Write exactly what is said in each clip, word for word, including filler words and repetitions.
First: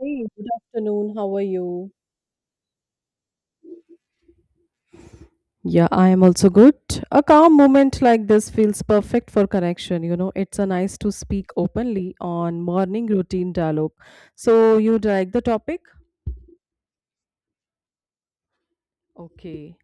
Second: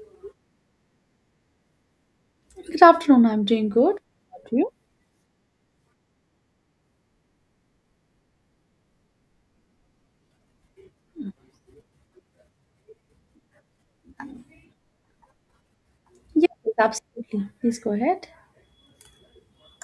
Hey, good afternoon. How are you? Good afternoon. I'm doing good. How are you? Yeah, I am also good. A calm moment like this feels perfect for connection. You know, it's a nice to speak openly on morning routine dialogue. So you like the topic? Yes, absolutely. Please go ahead. Okay.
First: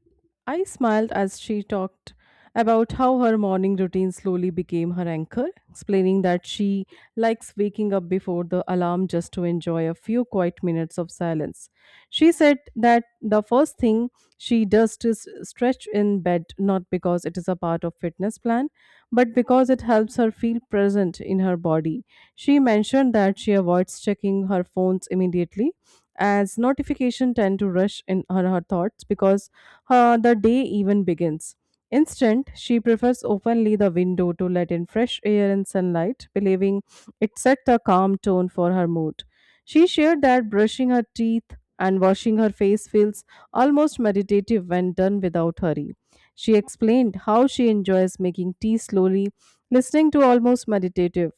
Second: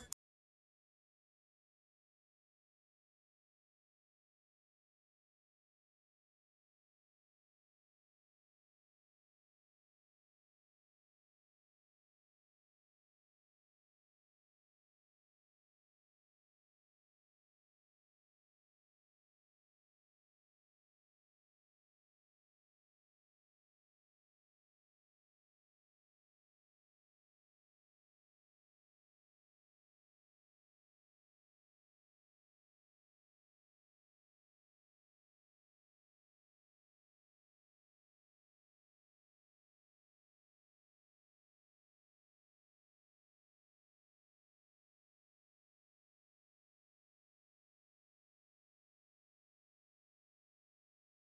I smiled as she talked about how her morning routine slowly became her anchor, explaining that she likes waking up before the alarm just to enjoy a few quiet minutes of silence. She said that the first thing she does is stretch in bed, not because it is a part of fitness plan, but because it helps her feel present in her body. She mentioned that she avoids checking her phones immediately as notification tend to rush in her her thoughts because uh, the day even begins. Instead, she prefers openly the window to let in fresh air and sunlight, believing it set the calm tone for her mood. She shared that brushing her teeth and washing her face feels almost meditative when done without hurry. She explained how she enjoys making tea slowly, listening to almost meditative,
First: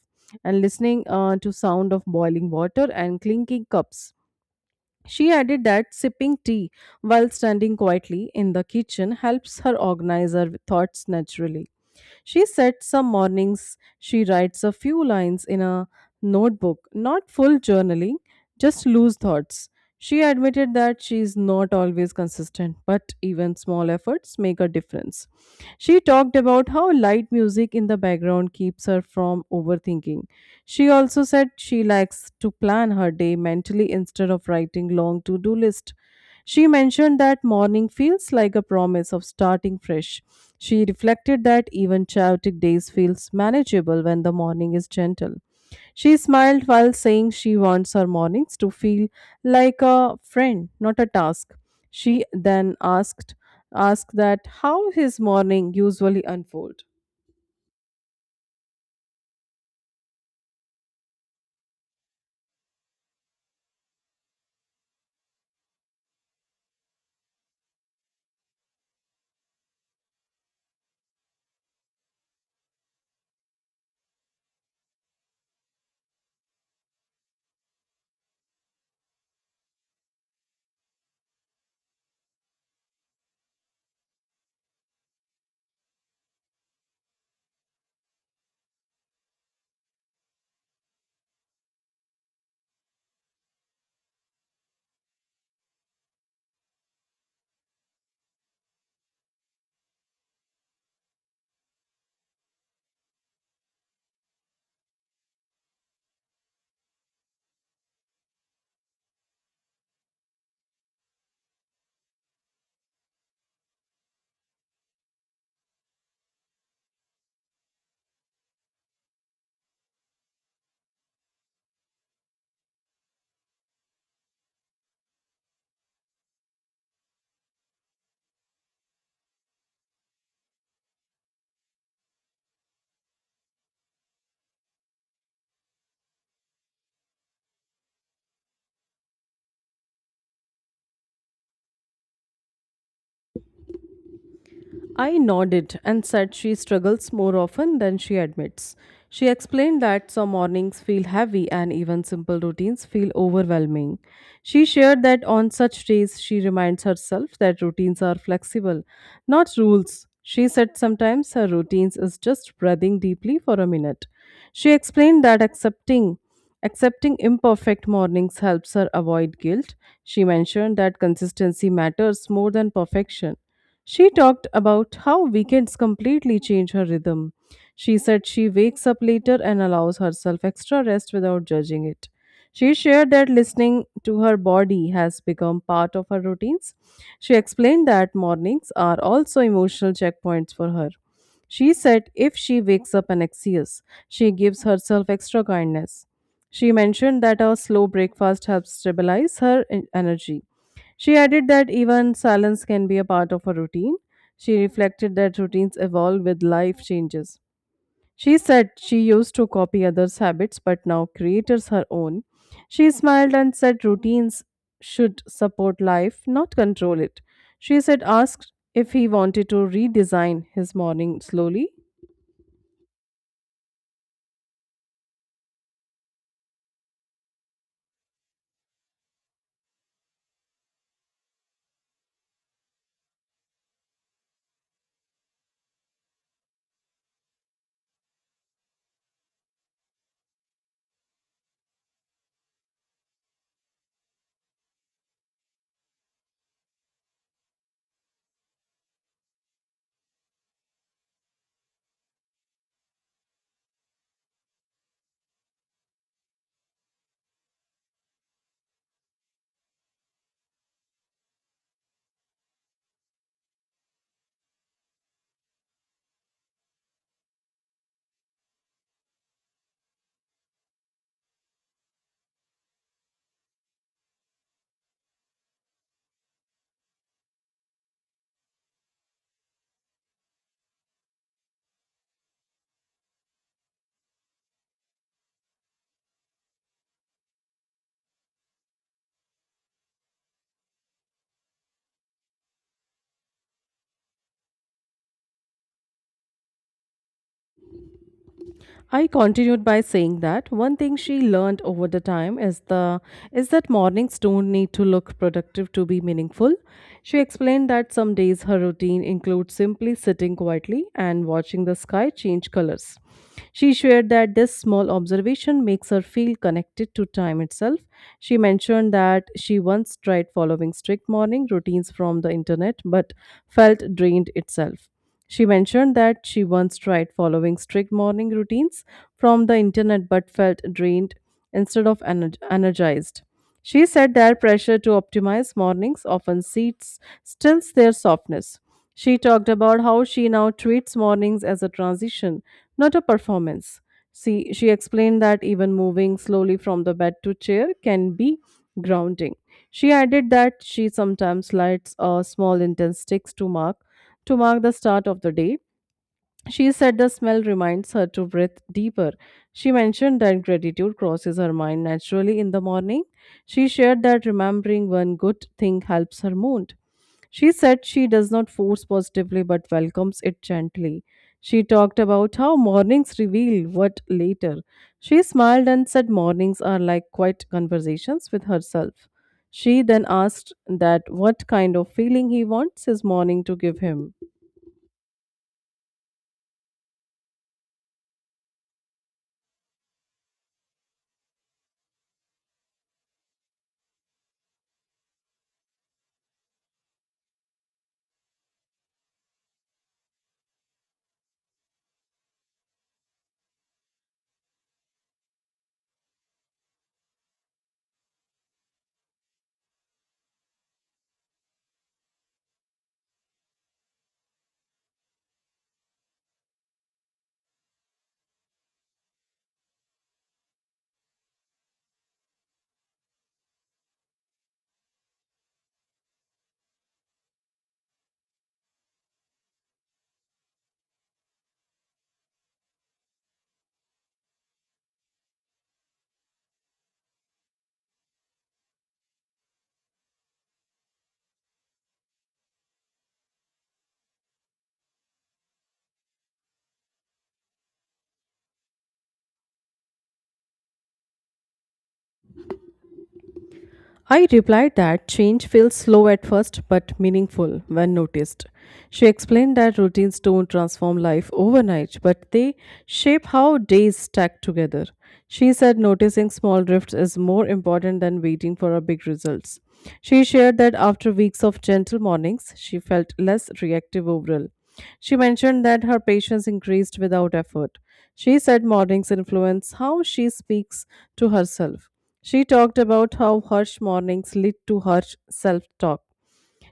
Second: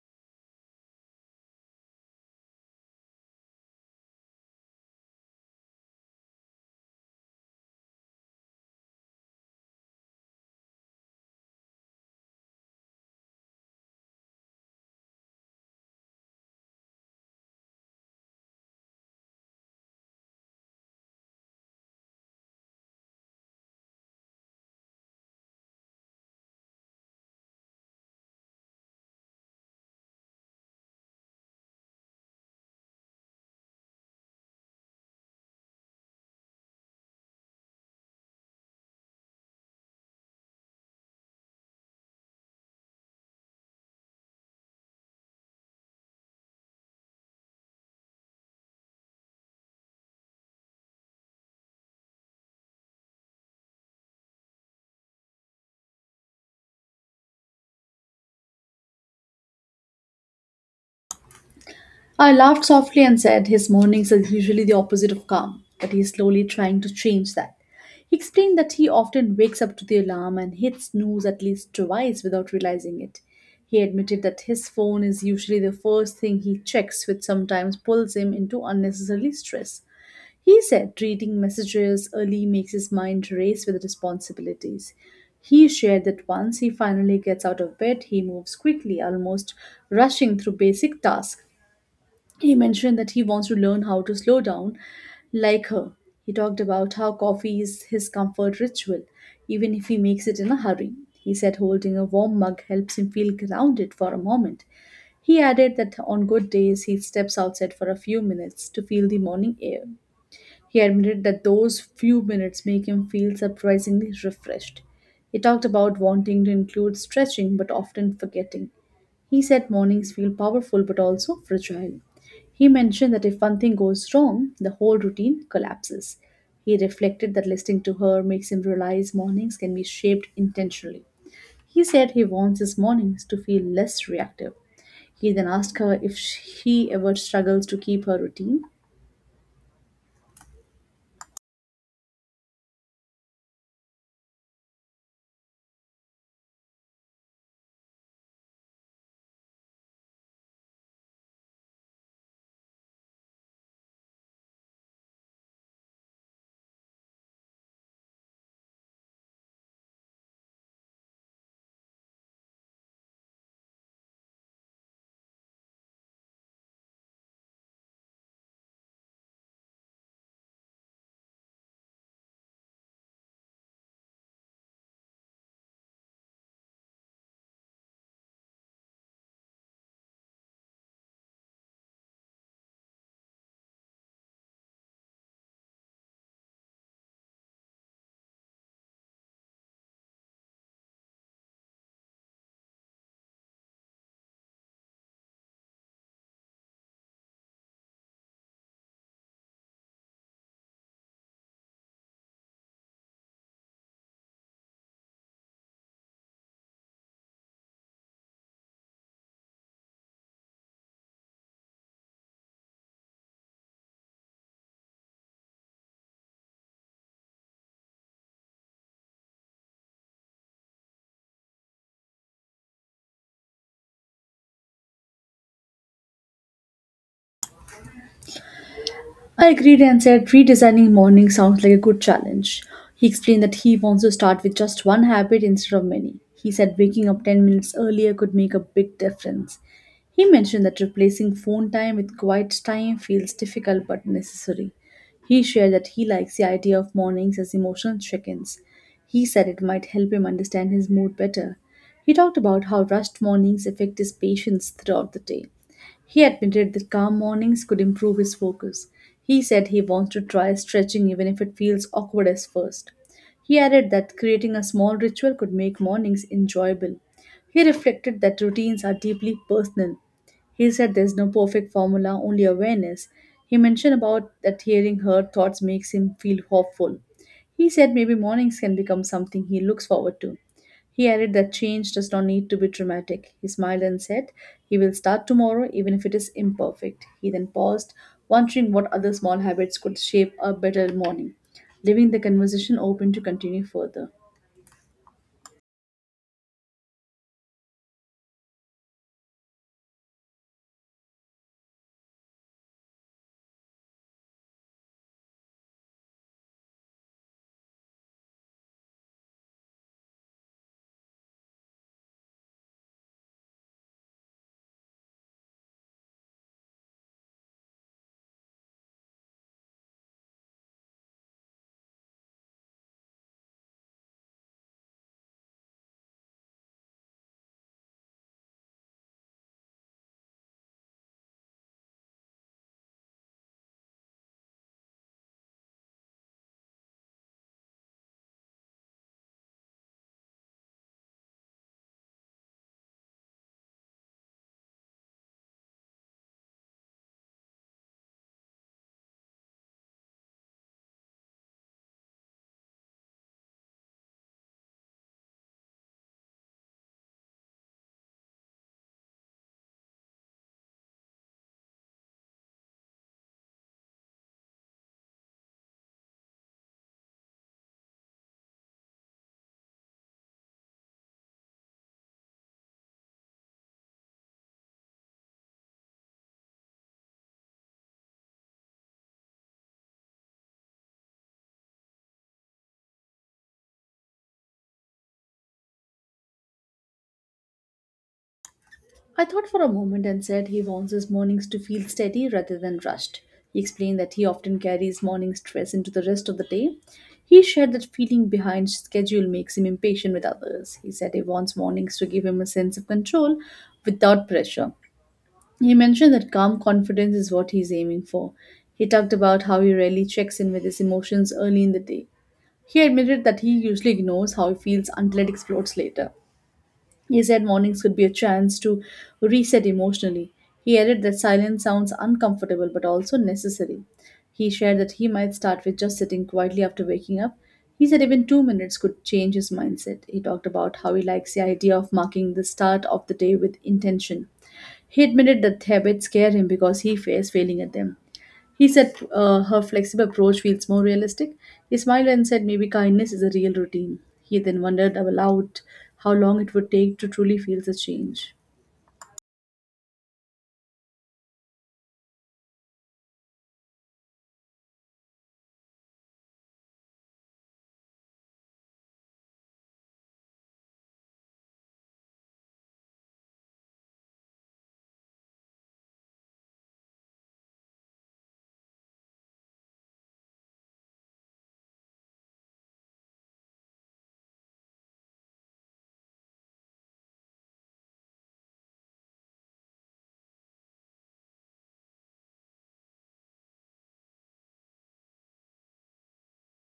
and listening uh, to sound of boiling water and clinking cups. She added that sipping tea while standing quietly in the kitchen helps her organize her thoughts naturally. She said some mornings she writes a few lines in a notebook, not full journaling, just loose thoughts. She admitted that she is not always consistent, but even small efforts make a difference. She talked about how light music in the background keeps her from overthinking. She also said she likes to plan her day mentally instead of writing long to do list. She mentioned that morning feels like a promise of starting fresh. She reflected that even chaotic days feels manageable when the morning is gentle. She smiled while saying she wants her mornings to feel like a friend, not a task. She then asked asked that how his morning usually unfold. I laughed softly and said his mornings are usually the opposite of calm, but he's slowly trying to change that. He explained that he often wakes up to the alarm and hits snooze at least twice without realizing it. He admitted that his phone is usually the first thing he checks, which sometimes pulls him into unnecessary stress. He said reading messages early makes his mind race with responsibilities. He shared that once he finally gets out of bed, he moves quickly, almost rushing through basic tasks. He mentioned that he wants to learn how to slow down like her. He talked about how coffee is his comfort ritual, even if he makes it in a hurry. He said holding a warm mug helps him feel grounded for a moment. He added that on good days he steps outside for a few minutes to feel the morning air. He admitted that those few minutes make him feel surprisingly refreshed. He talked about wanting to include stretching but often forgetting. He said mornings feel powerful but also fragile. He mentioned that if one thing goes wrong, the whole routine collapses. He reflected that listening to her makes him realize mornings can be shaped intentionally. He said he wants his mornings to feel less reactive. He then asked her if sh- he ever struggles to keep her routine. I nodded and said she struggles more often than she admits. She explained that some mornings feel heavy and even simple routines feel overwhelming. She shared that on such days she reminds herself that routines are flexible, not rules. She said sometimes her routines is just breathing deeply for a minute. She explained that accepting accepting imperfect mornings helps her avoid guilt. She mentioned that consistency matters more than perfection. She talked about how weekends completely change her rhythm. She said she wakes up later and allows herself extra rest without judging it. She shared that listening to her body has become part of her routines. She explained that mornings are also emotional checkpoints for her. She said if she wakes up anxious, she gives herself extra kindness. She mentioned that a slow breakfast helps stabilize her en- energy. She added that even silence can be a part of a routine. She reflected that routines evolve with life changes. She said she used to copy others' habits but now creates her own. She smiled and said routines should support life, not control it. She said asked if he wanted to redesign his morning slowly. I agreed and said redesigning morning sounds like a good challenge. He explained that he wants to start with just one habit instead of many. He said waking up ten minutes earlier could make a big difference. He mentioned that replacing phone time with quiet time feels difficult but necessary. He shared that he likes the idea of mornings as emotional check ins. He said it might help him understand his mood better. He talked about how rushed mornings affect his patience throughout the day. He admitted that calm mornings could improve his focus. He said he wants to try stretching even if it feels awkward at first. He added that creating a small ritual could make mornings enjoyable. He reflected that routines are deeply personal. He said there's no perfect formula, only awareness. He mentioned about that hearing her thoughts makes him feel hopeful. He said maybe mornings can become something he looks forward to. He added that change does not need to be dramatic. He smiled and said he will start tomorrow, even if it is imperfect. He then paused, wondering what other small habits could shape a better morning, leaving the conversation open to continue further. I continued by saying that one thing she learned over the time is the is that mornings don't need to look productive to be meaningful. She explained that some days her routine includes simply sitting quietly and watching the sky change colors. She shared that this small observation makes her feel connected to time itself. She mentioned that she once tried following strict morning routines from the internet but felt drained itself. She mentioned that she once tried following strict morning routines from the internet but felt drained instead of ener- energized. She said their pressure to optimize mornings often seats, stills their softness. She talked about how she now treats mornings as a transition, not a performance. See, she explained that even moving slowly from the bed to chair can be grounding. She added that she sometimes lights a small intense sticks to mark to mark the start of the day. She said the smell reminds her to breathe deeper. She mentioned that gratitude crosses her mind naturally in the morning. She shared that remembering one good thing helps her mood. She said she does not force positively but welcomes it gently. She talked about how mornings reveal what later. She smiled and said mornings are like quiet conversations with herself. She then asked that what kind of feeling he wants his morning to give him. I thought for a moment and said he wants his mornings to feel steady rather than rushed. He explained that he often carries morning stress into the rest of the day. He shared that feeling behind schedule makes him impatient with others. He said he wants mornings to give him a sense of control without pressure. He mentioned that calm confidence is what he's aiming for. He talked about how he rarely checks in with his emotions early in the day. He admitted that he usually ignores how he feels until it explodes later. He said mornings could be a chance to reset emotionally. He added that silence sounds uncomfortable but also necessary. He shared that he might start with just sitting quietly after waking up. He said even two minutes could change his mindset. He talked about how he likes the idea of marking the start of the day with intention. He admitted that habits scare him because he fears failing at them. He said uh, her flexible approach feels more realistic. He smiled and said maybe kindness is a real routine. He then wondered aloud how long it would take to truly feel the change. I replied that change feels slow at first but meaningful when noticed. She explained that routines don't transform life overnight, but they shape how days stack together. She said noticing small drifts is more important than waiting for a big results. She shared that after weeks of gentle mornings, she felt less reactive overall. She mentioned that her patience increased without effort. She said mornings influence how she speaks to herself. She talked about how harsh mornings lead to harsh self talk.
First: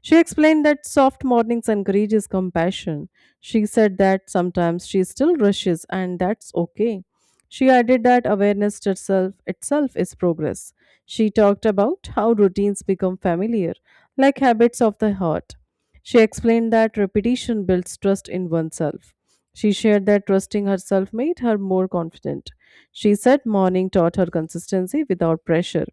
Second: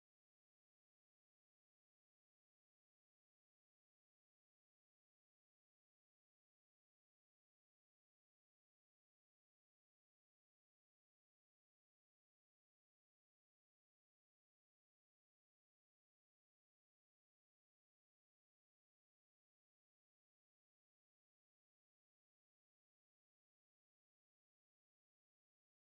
She explained that soft mornings encourages compassion. She said that sometimes she still rushes and that's okay. She added that awareness to itself itself is progress. She talked about how routines become familiar, like habits of the heart. She explained that repetition builds trust in oneself. She shared that trusting herself made her more confident. She said morning taught her consistency without pressure.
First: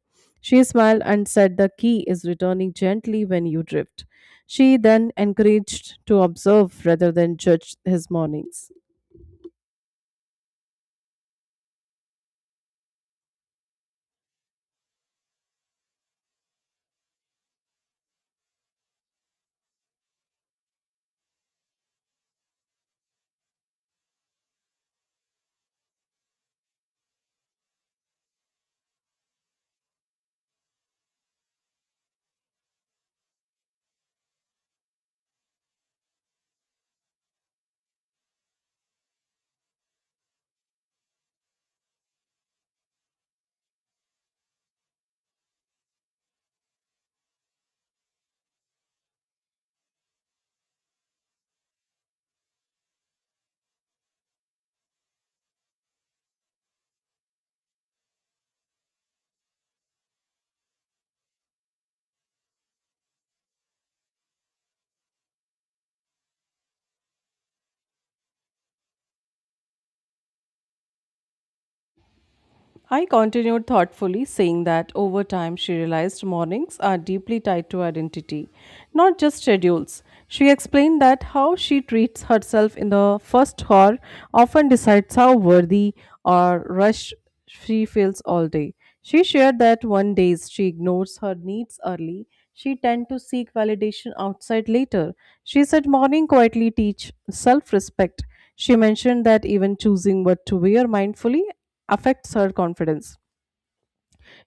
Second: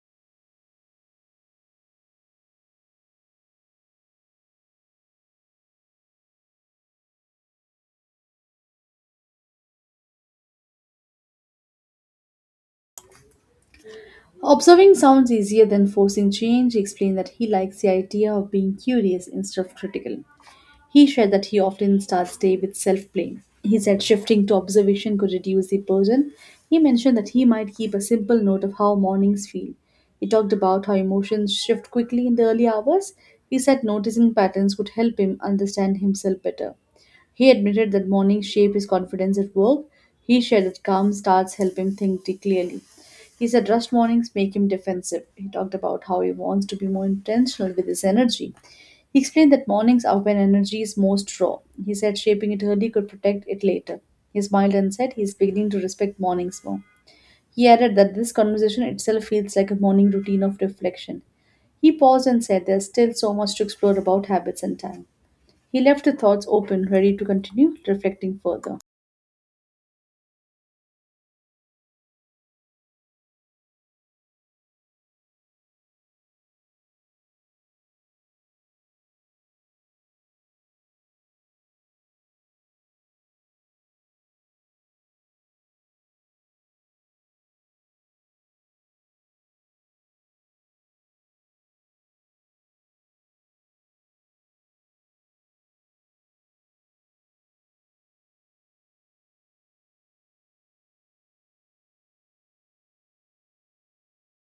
She smiled and said the key is returning gently when you drift. She then encouraged to observe rather than judge his mornings. Observing sounds easier than forcing change. He explained that he likes the idea of being curious instead of critical. He shared that he often starts day with self blame. He said shifting to observation could reduce the burden. He mentioned that he might keep a simple note of how mornings feel. He talked about how emotions shift quickly in the early hours. He said noticing patterns would help him understand himself better. He admitted that mornings shape his confidence at work. He shared that calm starts help him think t- clearly. He said rust mornings make him defensive. He talked about how he wants to be more intentional with his energy. He explained that mornings are when energy is most raw. He said shaping it early could protect it later. He smiled and said he is beginning to respect mornings more. He added that this conversation itself feels like a morning routine of reflection. He paused and said there's still so much to explore about habits and time. He left the thoughts open, ready to continue reflecting further. I continued thoughtfully, saying that over time she realized mornings are deeply tied to identity, not just schedules. She explained that how she treats herself in the first hour often decides how worthy or rushed she feels all day. She shared that one days she ignores her needs early, she tend to seek validation outside later. She said morning quietly teach self-respect. She mentioned that even choosing what to wear mindfully affects her confidence.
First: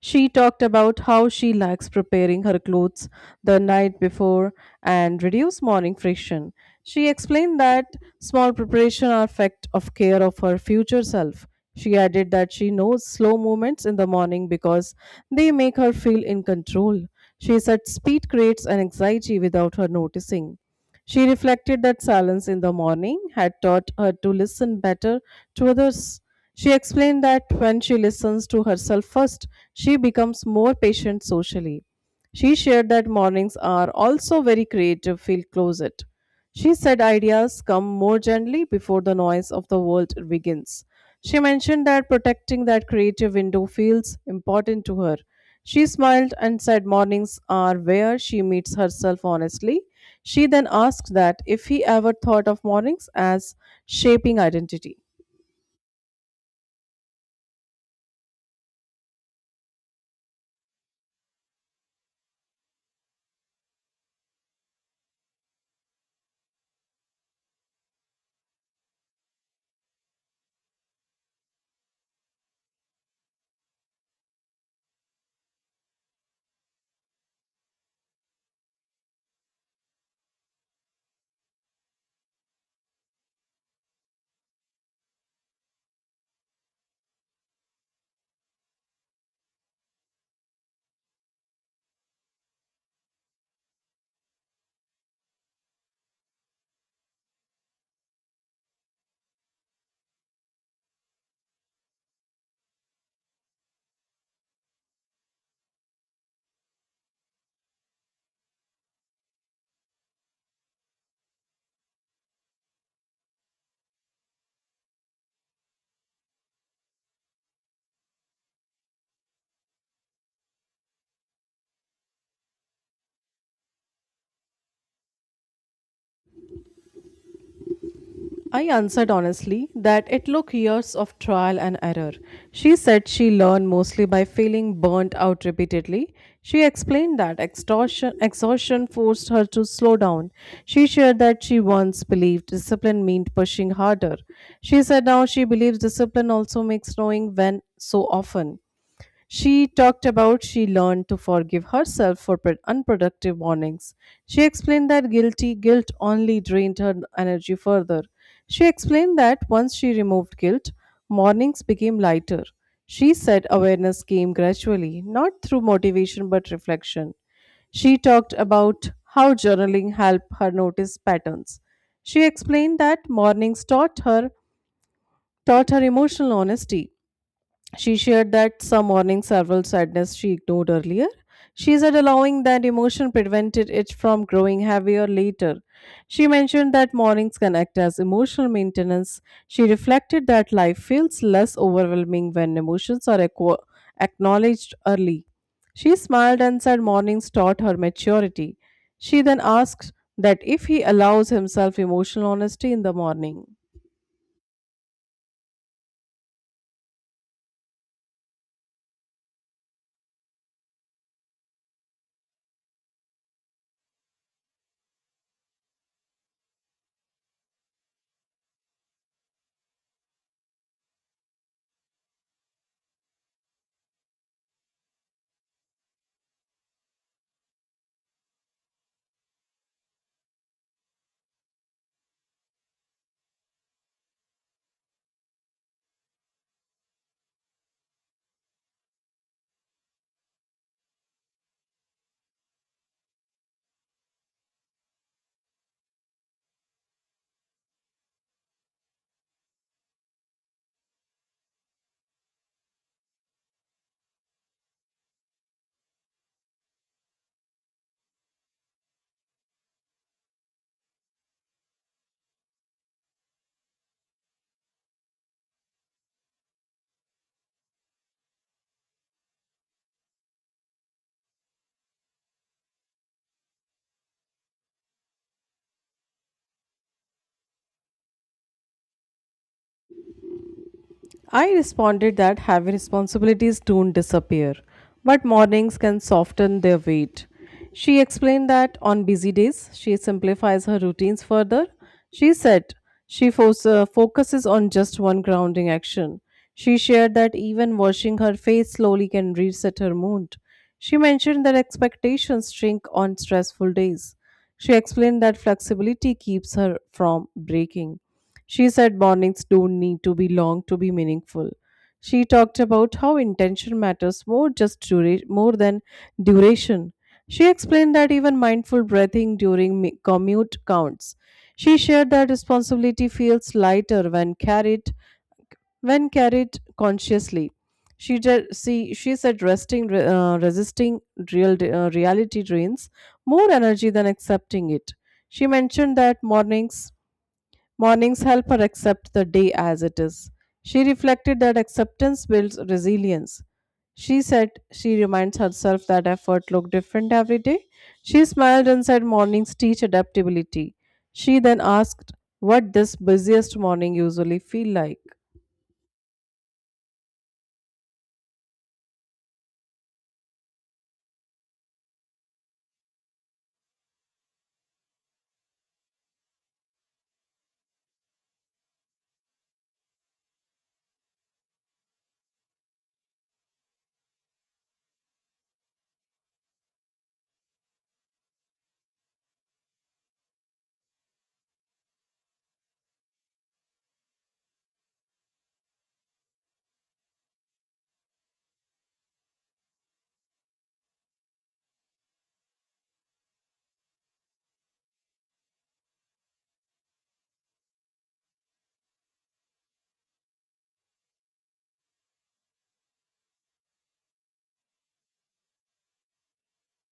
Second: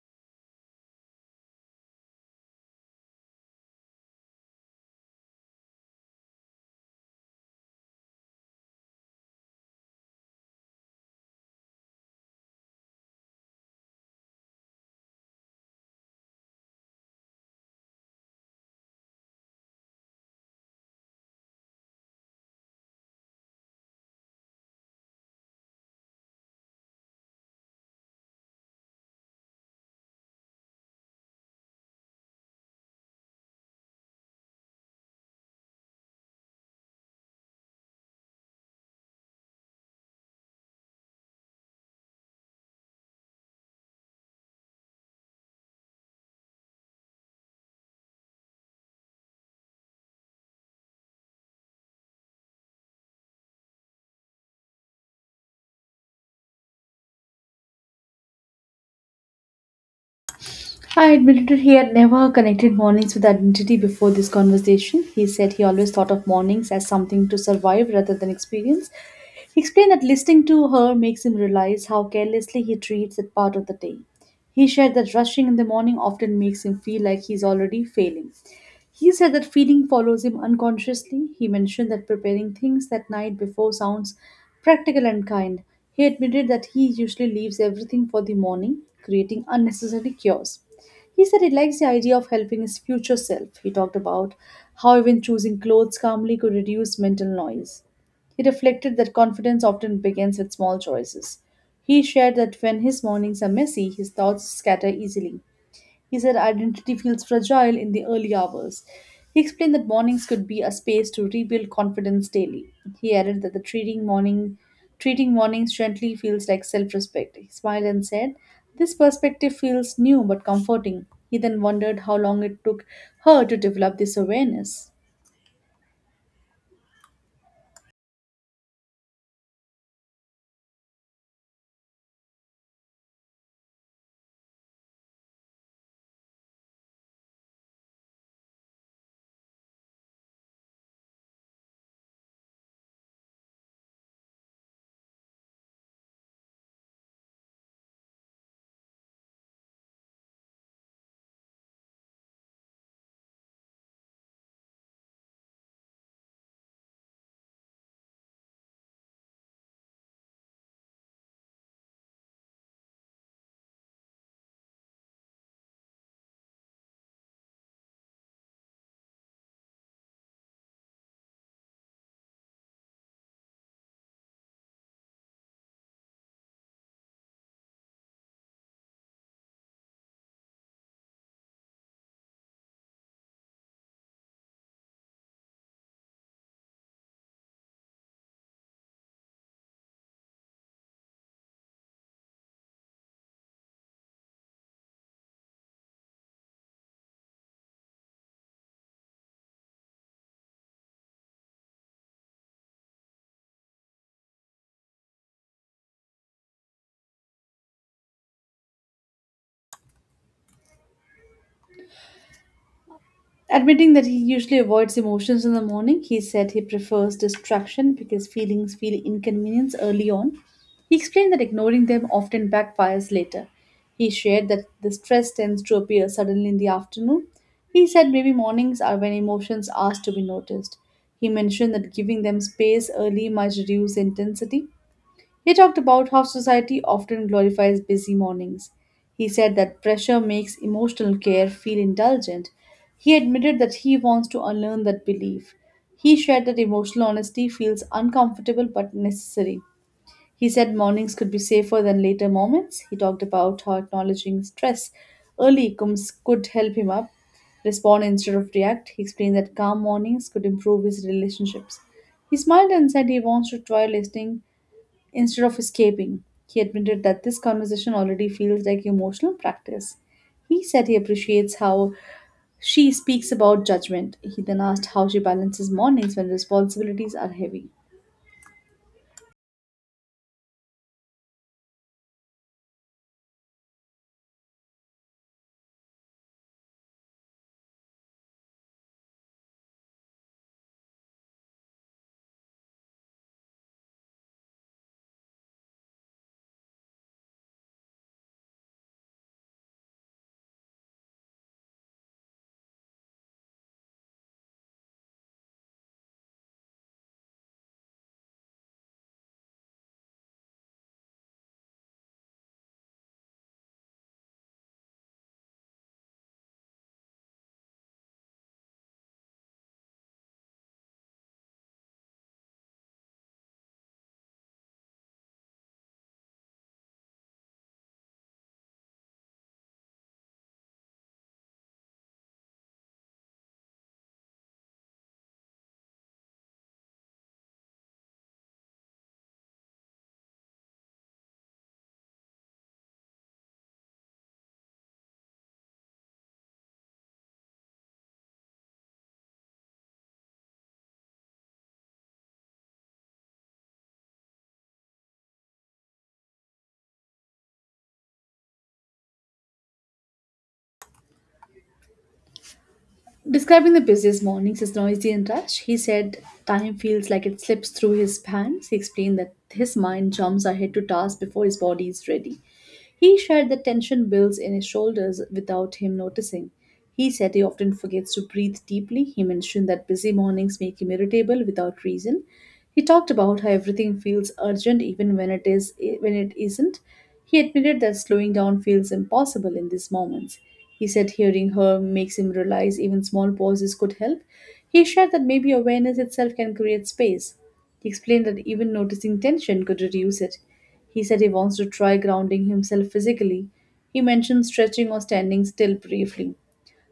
She talked about how she likes preparing her clothes the night before and reduce morning friction. She explained that small preparation are effect of care of her future self. She added that she knows slow movements in the morning because they make her feel in control. She said speed creates an anxiety without her noticing. She reflected that silence in the morning had taught her to listen better to others. She explained that when she listens to herself first, she becomes more patient socially. She shared that mornings are also very creative field closet. She said ideas come more gently before the noise of the world begins. She mentioned that protecting that creative window feels important to her. She smiled and said mornings are where she meets herself honestly. She then asked that if he ever thought of mornings as shaping identity. I admitted he had never connected mornings with identity before this conversation. He said he always thought of mornings as something to survive rather than experience. He explained that listening to her makes him realize how carelessly he treats that part of the day. He shared that rushing in the morning often makes him feel like he's already failing. He said that feeling follows him unconsciously. He mentioned that preparing things that night before sounds practical and kind. He admitted that he usually leaves everything for the morning, creating unnecessary chaos. He said he likes the idea of helping his future self. He talked about how even choosing clothes calmly could reduce mental noise. He reflected that confidence often begins with small choices. He shared that when his mornings are messy, his thoughts scatter easily. He said identity feels fragile in the early hours. He explained that mornings could be a space to rebuild confidence daily. He added that the treating morning treating mornings gently feels like self-respect. He smiled and said, "This perspective feels new but comforting." He then wondered how long it took her to develop this awareness. I answered honestly that it took years of trial and error. She said she learned mostly by feeling burnt out repeatedly. She explained that extortion, exhaustion forced her to slow down. She shared that she once believed discipline meant pushing harder. She said now she believes discipline also makes knowing when so often. She talked about she learned to forgive herself for pro- unproductive mornings. She explained that guilty guilt only drained her energy further. She explained that once she removed guilt, mornings became lighter. She said awareness came gradually, not through motivation but reflection. She talked about how journaling helped her notice patterns. She explained that mornings taught her taught her emotional honesty. She shared that some morning several sadness she ignored earlier. She said allowing that emotion prevented it from growing heavier later. She mentioned that mornings can act as emotional maintenance. She reflected that life feels less overwhelming when emotions are acqua- acknowledged early. She smiled and said mornings taught her maturity. She then asked that if he allows himself emotional honesty in the morning. Admitting that he usually avoids emotions in the morning, he said he prefers distraction because feelings feel inconvenience early on. He explained that ignoring them often backfires later. He shared that the stress tends to appear suddenly in the afternoon. He said maybe mornings are when emotions ask to be noticed. He mentioned that giving them space early might reduce intensity. He talked about how society often glorifies busy mornings. He said that pressure makes emotional care feel indulgent. He admitted that he wants to unlearn that belief. He shared that emotional honesty feels uncomfortable but necessary. He said mornings could be safer than later moments. He talked about how acknowledging stress early comes, could help him up, respond instead of react. He explained that calm mornings could improve his relationships. He smiled and said he wants to try listening instead of escaping. He admitted that this conversation already feels like emotional practice. He said he appreciates how she speaks about judgment. He then asked how she balances mornings when responsibilities are heavy. I responded that heavy responsibilities don't disappear, but mornings can soften their weight. She explained that on busy days, she simplifies her routines further. She said she fo- uh, focuses on just one grounding action. She shared that even washing her face slowly can reset her mood. She mentioned that expectations shrink on stressful days. She explained that flexibility keeps her from breaking. She said mornings don't need to be long to be meaningful. She talked about how intention matters more just dura- more than duration. She explained that even mindful breathing during mi- commute counts. She shared that responsibility feels lighter when carried when carried consciously. She ju- see she said resting re- uh, resisting real uh, reality drains more energy than accepting it. She mentioned that mornings Mornings help her accept the day as it is. She reflected that acceptance builds resilience. She said she reminds herself that effort looked different every day. She smiled and said mornings teach adaptability. She then asked what this busiest morning usually feel like. Describing the busiest mornings as noisy and rushed, he said time feels like it slips through his hands. He explained that his mind jumps ahead to tasks before his body is ready. He shared that tension builds in his shoulders without him noticing. He said he often forgets to breathe deeply. He mentioned that busy mornings make him irritable without reason. He talked about how everything feels urgent even when it is when it isn't. He admitted that slowing down feels impossible in these moments. He said hearing her makes him realize even small pauses could help. He shared that maybe awareness itself can create space. He explained that even noticing tension could reduce it. He said he wants to try grounding himself physically. He mentioned stretching or standing still briefly.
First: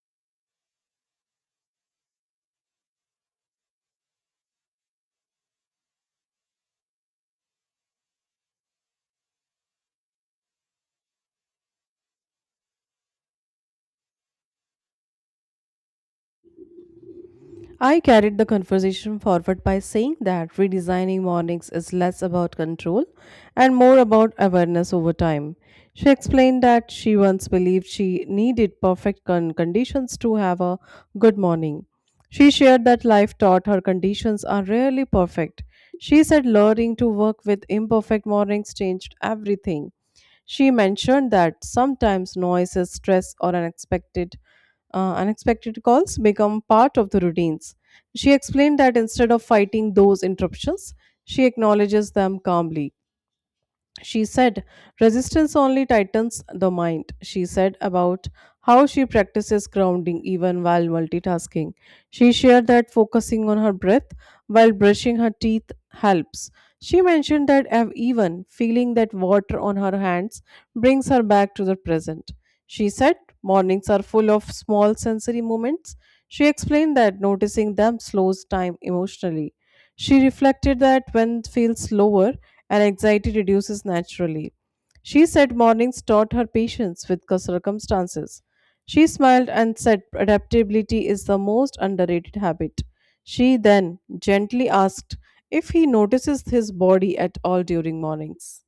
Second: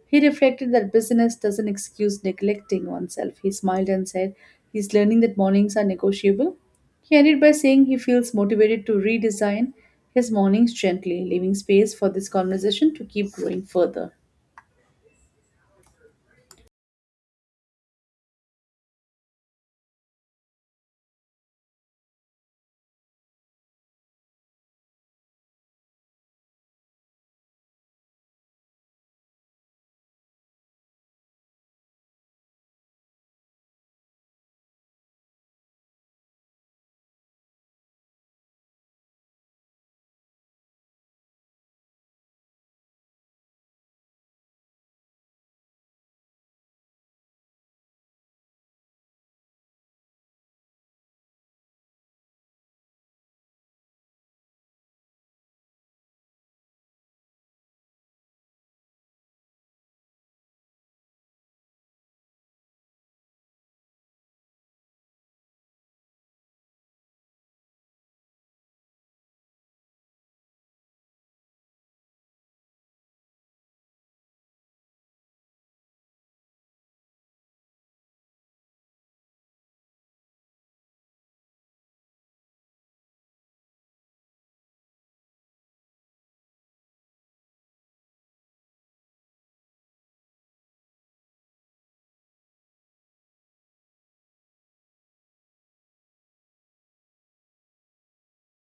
He reflected that busyness doesn't excuse neglecting oneself. He smiled and said he's learning that mornings are negotiable. He ended by saying he feels motivated to redesign his mornings gently, leaving space for this conversation to keep growing further. I carried the conversation forward by saying that redesigning mornings is less about control and more about awareness over time. She explained that she once believed she needed perfect con- conditions to have a good morning. She shared that life taught her conditions are rarely perfect. She said learning to work with imperfect mornings changed everything. She mentioned that sometimes noises, stress, or unexpected uh, unexpected calls become part of the routines. She explained that instead of fighting those interruptions, she acknowledges them calmly. She said, resistance only tightens the mind. She said about how she practices grounding even while multitasking. She shared that focusing on her breath while brushing her teeth helps. She mentioned that ev- even feeling that water on her hands brings her back to the present. She said, mornings are full of small sensory moments. She explained that noticing them slows time emotionally. She reflected that when feels lower and anxiety reduces naturally. She said mornings taught her patience with cir- circumstances. She smiled and said adaptability is the most underrated habit. She then gently asked if he notices his body at all during mornings.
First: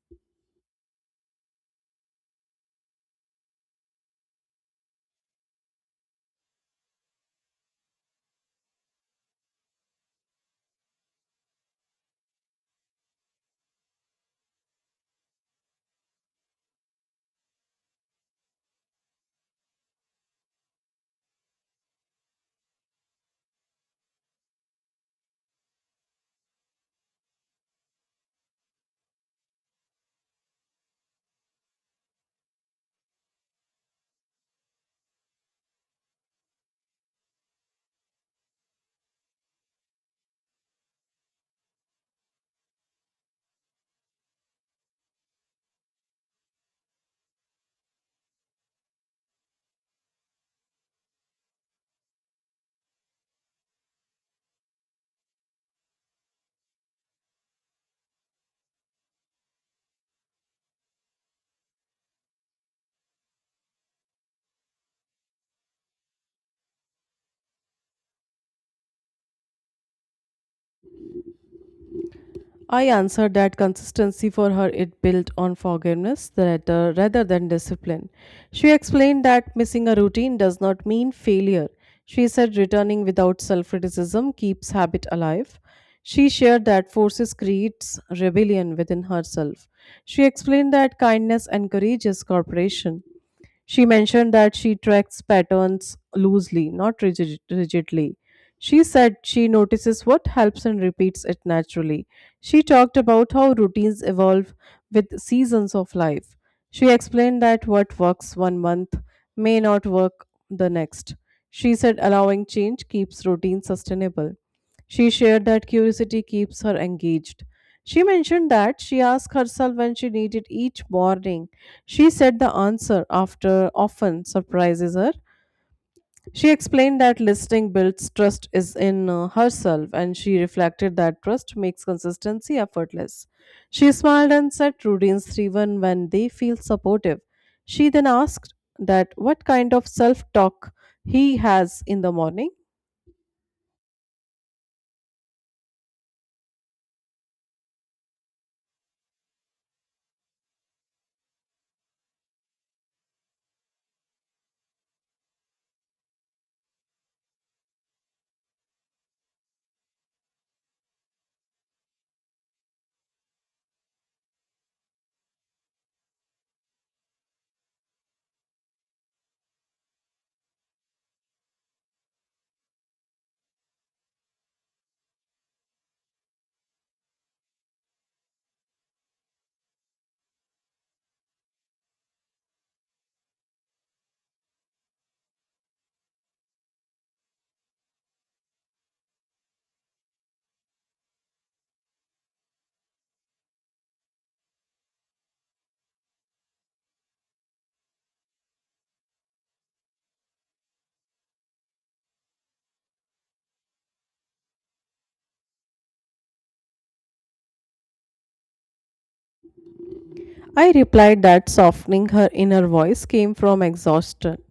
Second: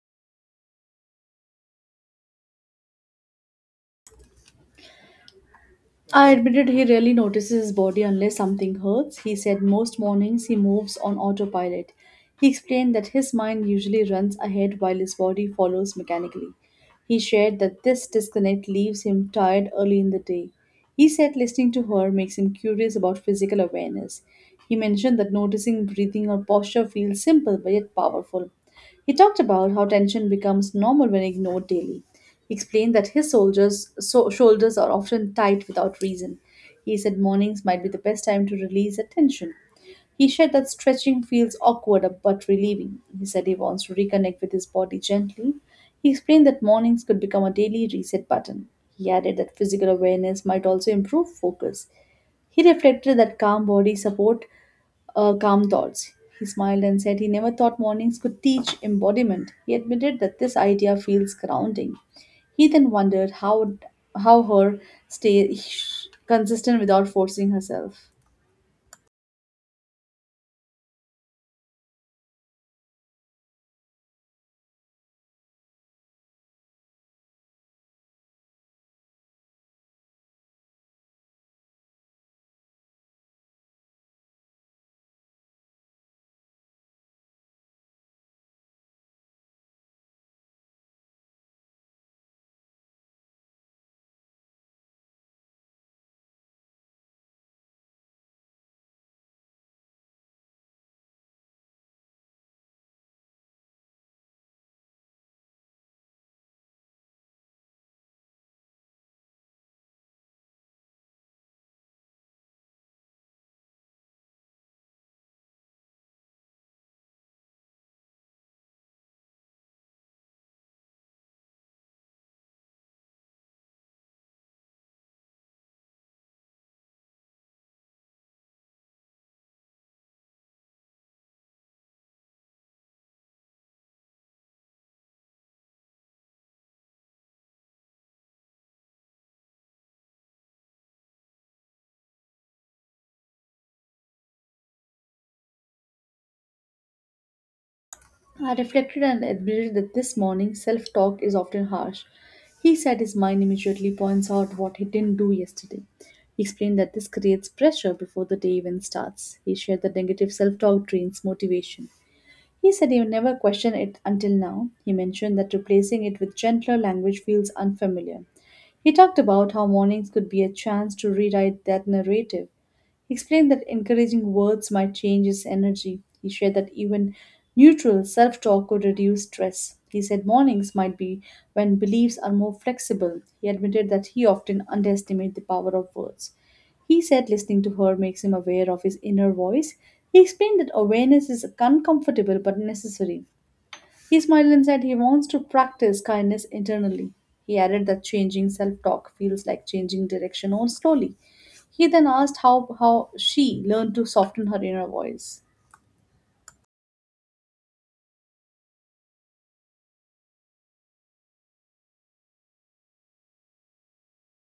I admitted he rarely notices his body unless something hurts. He said most mornings he moves on autopilot. He explained that his mind usually runs ahead while his body follows mechanically. He shared that this disconnect leaves him tired early in the day. He said listening to her makes him curious about physical awareness. He mentioned that noticing breathing or posture feels simple but yet powerful. He talked about how tension becomes normal when ignored daily. He explained that his soldiers, so, shoulders are often tight without reason. He said mornings might be the best time to release that tension. He shared that stretching feels awkward but relieving. He said he wants to reconnect with his body gently. He explained that mornings could become a daily reset button. He added that physical awareness might also improve focus. He reflected that calm body support uh, calm thoughts. He smiled and said he never thought mornings could teach embodiment. He admitted that this idea feels grounding. He then wondered how how her stay consistent without forcing herself. I answered that consistency for her it built on forgiveness rather, rather than discipline. She explained that missing a routine does not mean failure. She said returning without self criticism keeps habit alive. She shared that forces creates rebellion within herself. She explained that kindness encourages cooperation. She mentioned that she tracks patterns loosely, not rigid- rigidly. She said she notices what helps and repeats it naturally. She talked about how routines evolve with seasons of life. She explained that what works one month may not work the next. She said allowing change keeps routines sustainable. She shared that curiosity keeps her engaged. She mentioned that she asked herself when she needed each morning. She said the answer after often surprises her. She explained that listening builds trust is in uh, herself, and she reflected that trust makes consistency effortless. She smiled and said routines thrive when they feel supportive. She then asked that what kind of self talk he has in the morning. I reflected and admitted that this morning self talk is often harsh. He said his mind immediately points out what he didn't do yesterday. He explained that this creates pressure before the day even starts. He shared that negative self talk drains motivation. He said he never questioned it until now. He mentioned that replacing it with gentler language feels unfamiliar. He talked about how mornings could be a chance to rewrite that narrative. He explained that encouraging words might change his energy. He shared that even neutral self talk could reduce stress. He said mornings might be when beliefs are more flexible. He admitted that he often underestimates the power of words. He said listening to her makes him aware of his inner voice. He explained that awareness is uncomfortable but necessary. He smiled and said he wants to practice kindness internally. He added that changing self talk feels like changing direction or slowly. He then asked how, how she learned to soften her inner voice. I replied that softening her inner voice came from exhaustion,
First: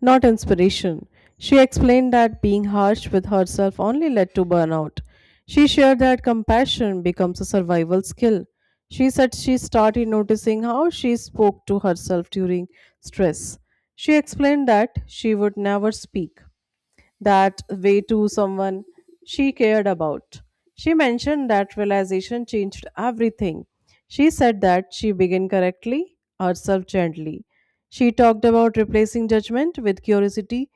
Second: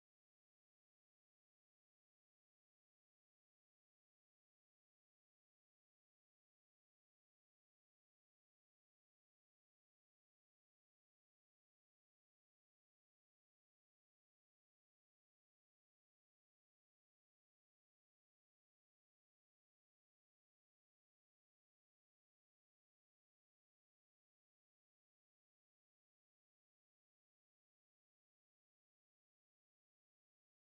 not inspiration. She explained that being harsh with herself only led to burnout. She shared that compassion becomes a survival skill. She said she started noticing how she spoke to herself during stress. She explained that she would never speak that way to someone she cared about. She mentioned that realization changed everything. She said that she began correctly, herself gently. She talked about replacing judgment with curiosity.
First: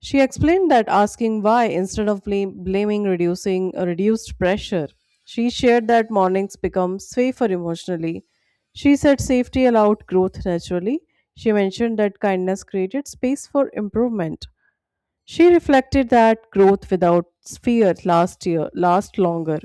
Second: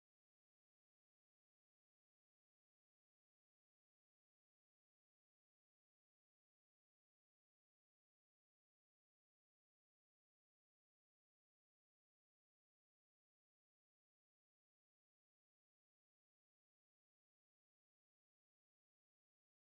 She explained that asking why instead of blame, blaming reducing reduced pressure. She shared that mornings become safer emotionally. She said safety allowed growth naturally. She mentioned that kindness created space for improvement. She reflected that growth without fear last year last longer.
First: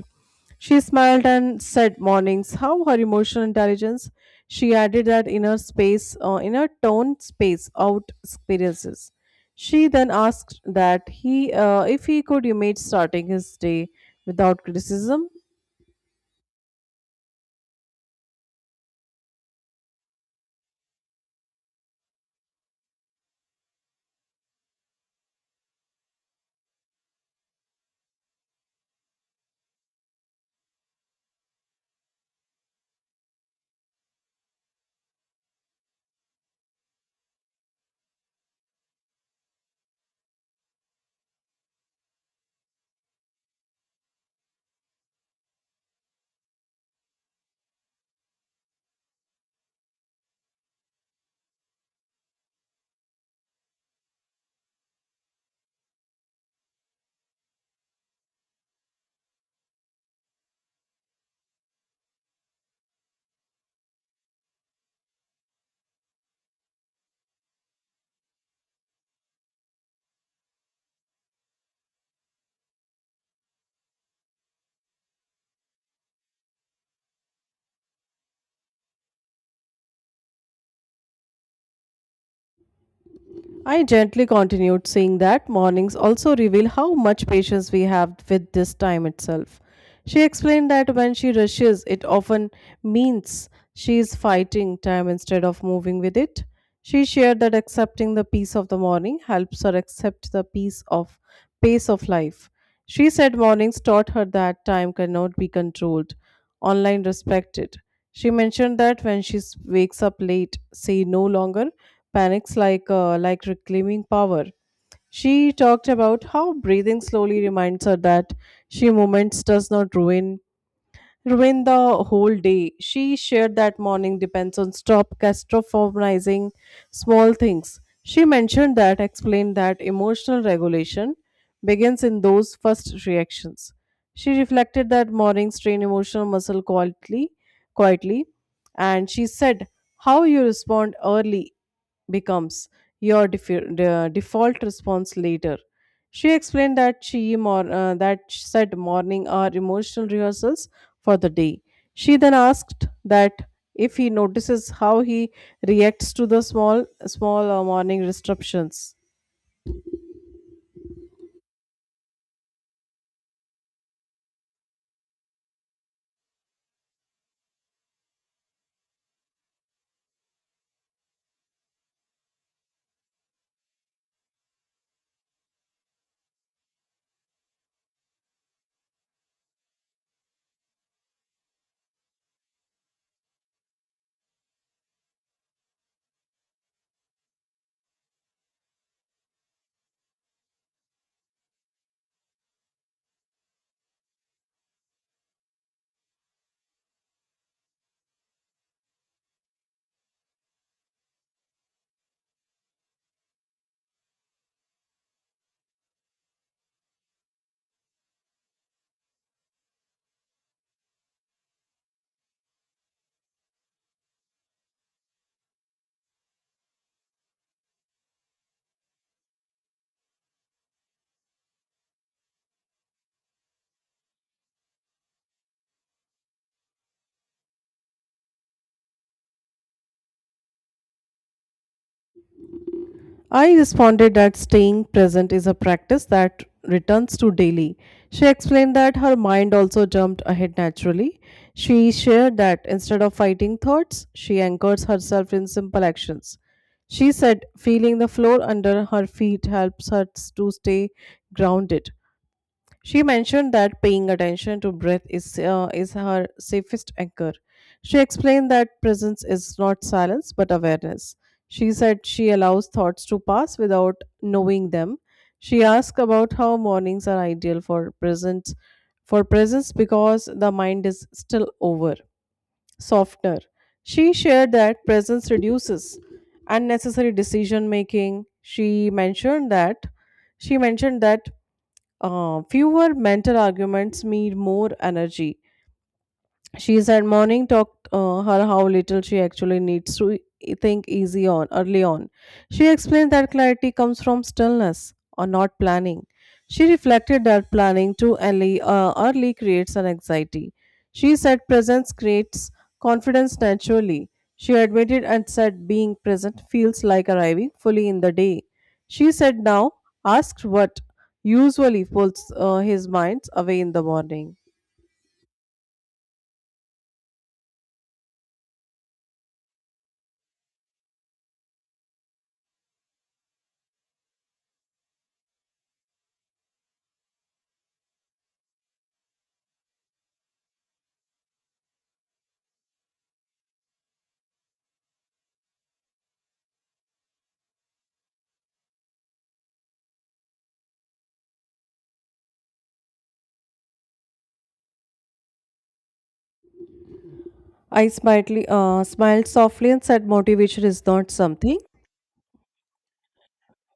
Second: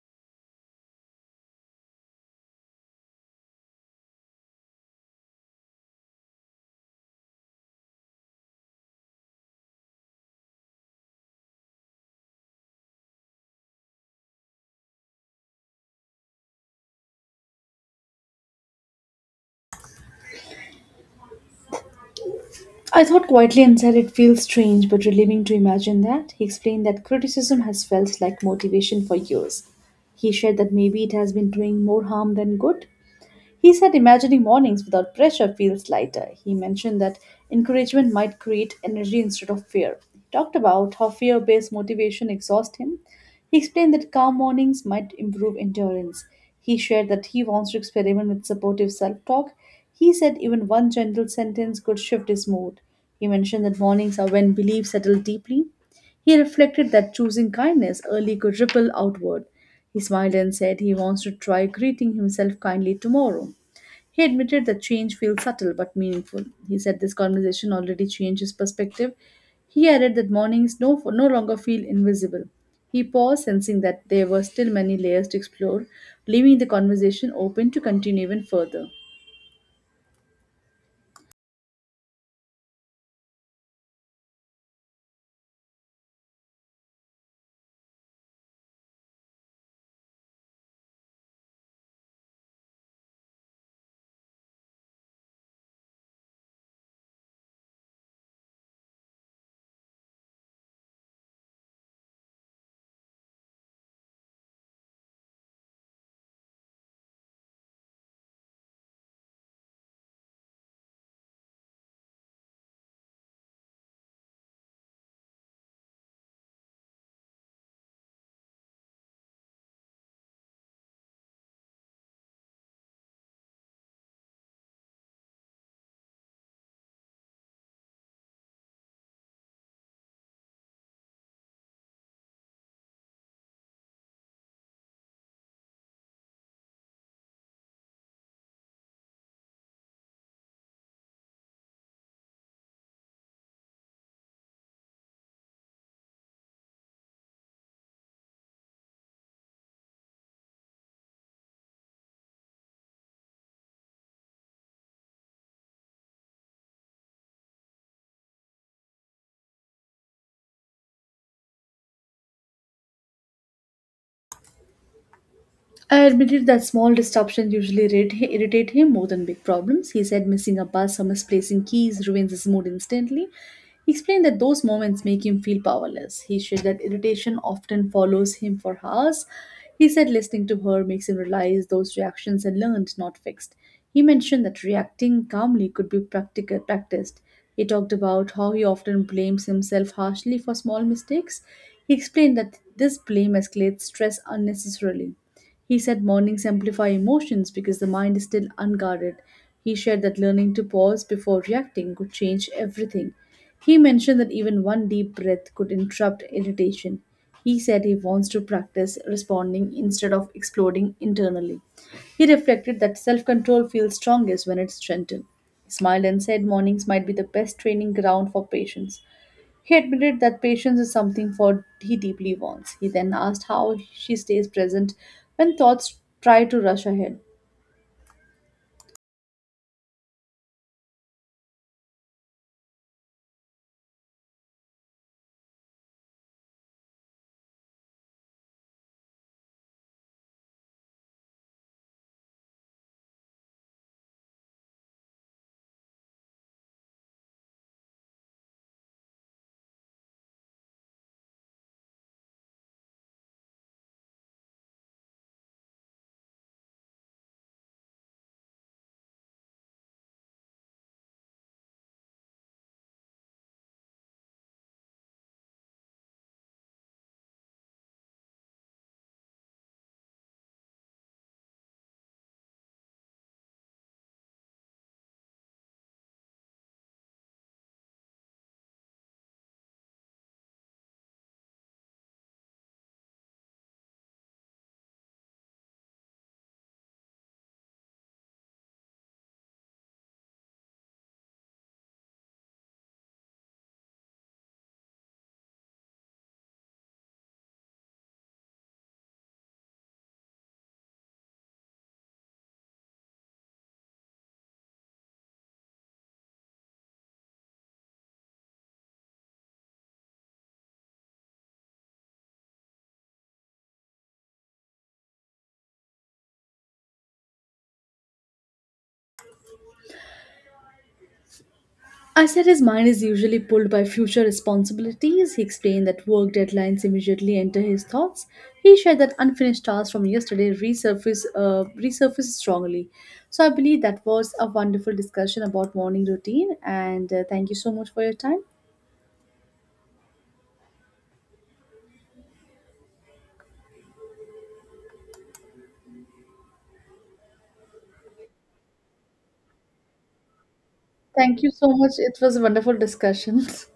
She smiled and said mornings how her emotional intelligence. She added that inner space, uh, inner tone space out experiences. She then asked that he, uh, if he could imagine starting his day without criticism. I thought quietly and said it feels strange but relieving to imagine that. He explained that criticism has felt like motivation for years. He shared that maybe it has been doing more harm than good. He said imagining mornings without pressure feels lighter. He mentioned that encouragement might create energy instead of fear. He talked about how fear based motivation exhausts him. He explained that calm mornings might improve endurance. He shared that he wants to experiment with supportive self talk. He said even one gentle sentence could shift his mood. He mentioned that mornings are when beliefs settle deeply. He reflected that choosing kindness early could ripple outward. He smiled and said he wants to try greeting himself kindly tomorrow. He admitted the change feels subtle but meaningful. He said this conversation already changed his perspective. He added that mornings no, no longer feel invisible. He paused, sensing that there were still many layers to explore, leaving the conversation open to continue even further. I gently continued, saying that mornings also reveal how much patience we have with this time itself. She explained that when she rushes, it often means she is fighting time instead of moving with it. She shared that accepting the peace of the morning helps her accept the peace of pace of life. She said mornings taught her that time cannot be controlled, online respected. She mentioned that when she s- wakes up late, she no longer panics like uh, like reclaiming power. She talked about how breathing slowly reminds her that she moments does not ruin ruin the whole day. She shared that morning depends on stop catastrophizing small things. She mentioned that, explained that emotional regulation begins in those first reactions. She reflected that morning strain emotional muscle quietly, quietly, and she said, "How you respond early becomes your def- uh, default response later." She explained that she mor- uh, that said morning are emotional rehearsals for the day. She then asked that if he notices how he reacts to the small small uh, morning disruptions. I admitted that small disruptions usually irrit- irritate him more than big problems. He said missing a bus or misplacing keys ruins his mood instantly. He explained that those moments make him feel powerless. He shared that irritation often follows him for hours. He said listening to her makes him realize those reactions are learned, not fixed. He mentioned that reacting calmly could be practical, practiced. He talked about how he often blames himself harshly for small mistakes. He explained that this blame escalates stress unnecessarily. He said mornings amplify emotions because the mind is still unguarded. He shared that learning to pause before reacting could change everything. He mentioned that even one deep breath could interrupt irritation. He said he wants to practice responding instead of exploding internally. He reflected that self control feels strongest when it's strengthened. He smiled and said mornings might be the best training ground for patience. He admitted that patience is something for he deeply wants. He then asked how she stays present when thoughts try to rush ahead. I responded that staying present is a practice that returns to daily. She explained that her mind also jumped ahead naturally. She shared that instead of fighting thoughts, she anchors herself in simple actions. She said feeling the floor under her feet helps her to stay grounded. She mentioned that paying attention to breath is, uh, is her safest anchor. She explained that presence is not silence but awareness. She said she allows thoughts to pass without knowing them. She asked about how mornings are ideal for presence for presence because the mind is still over, softener. She shared that presence reduces unnecessary decision making. She mentioned that she mentioned that uh, fewer mental arguments mean more energy. She's had morning talked uh, her how little she actually needs to e- think easy on early on. She explained that clarity comes from stillness or not planning. She reflected that planning too early, uh, early creates an anxiety. She said presence creates confidence naturally. She admitted and said being present feels like arriving fully in the day. She said now asked what usually pulls uh, his minds away in the morning. I said his mind is usually pulled by future responsibilities. He explained that work deadlines immediately enter his thoughts. He shared that unfinished tasks from yesterday resurface uh, resurface strongly. So I believe that was a wonderful discussion about morning routine. And uh, thank you so much for your time. I smiled, uh, smiled softly and said, Motivation is not Thank you something so much. It was a wonderful discussion.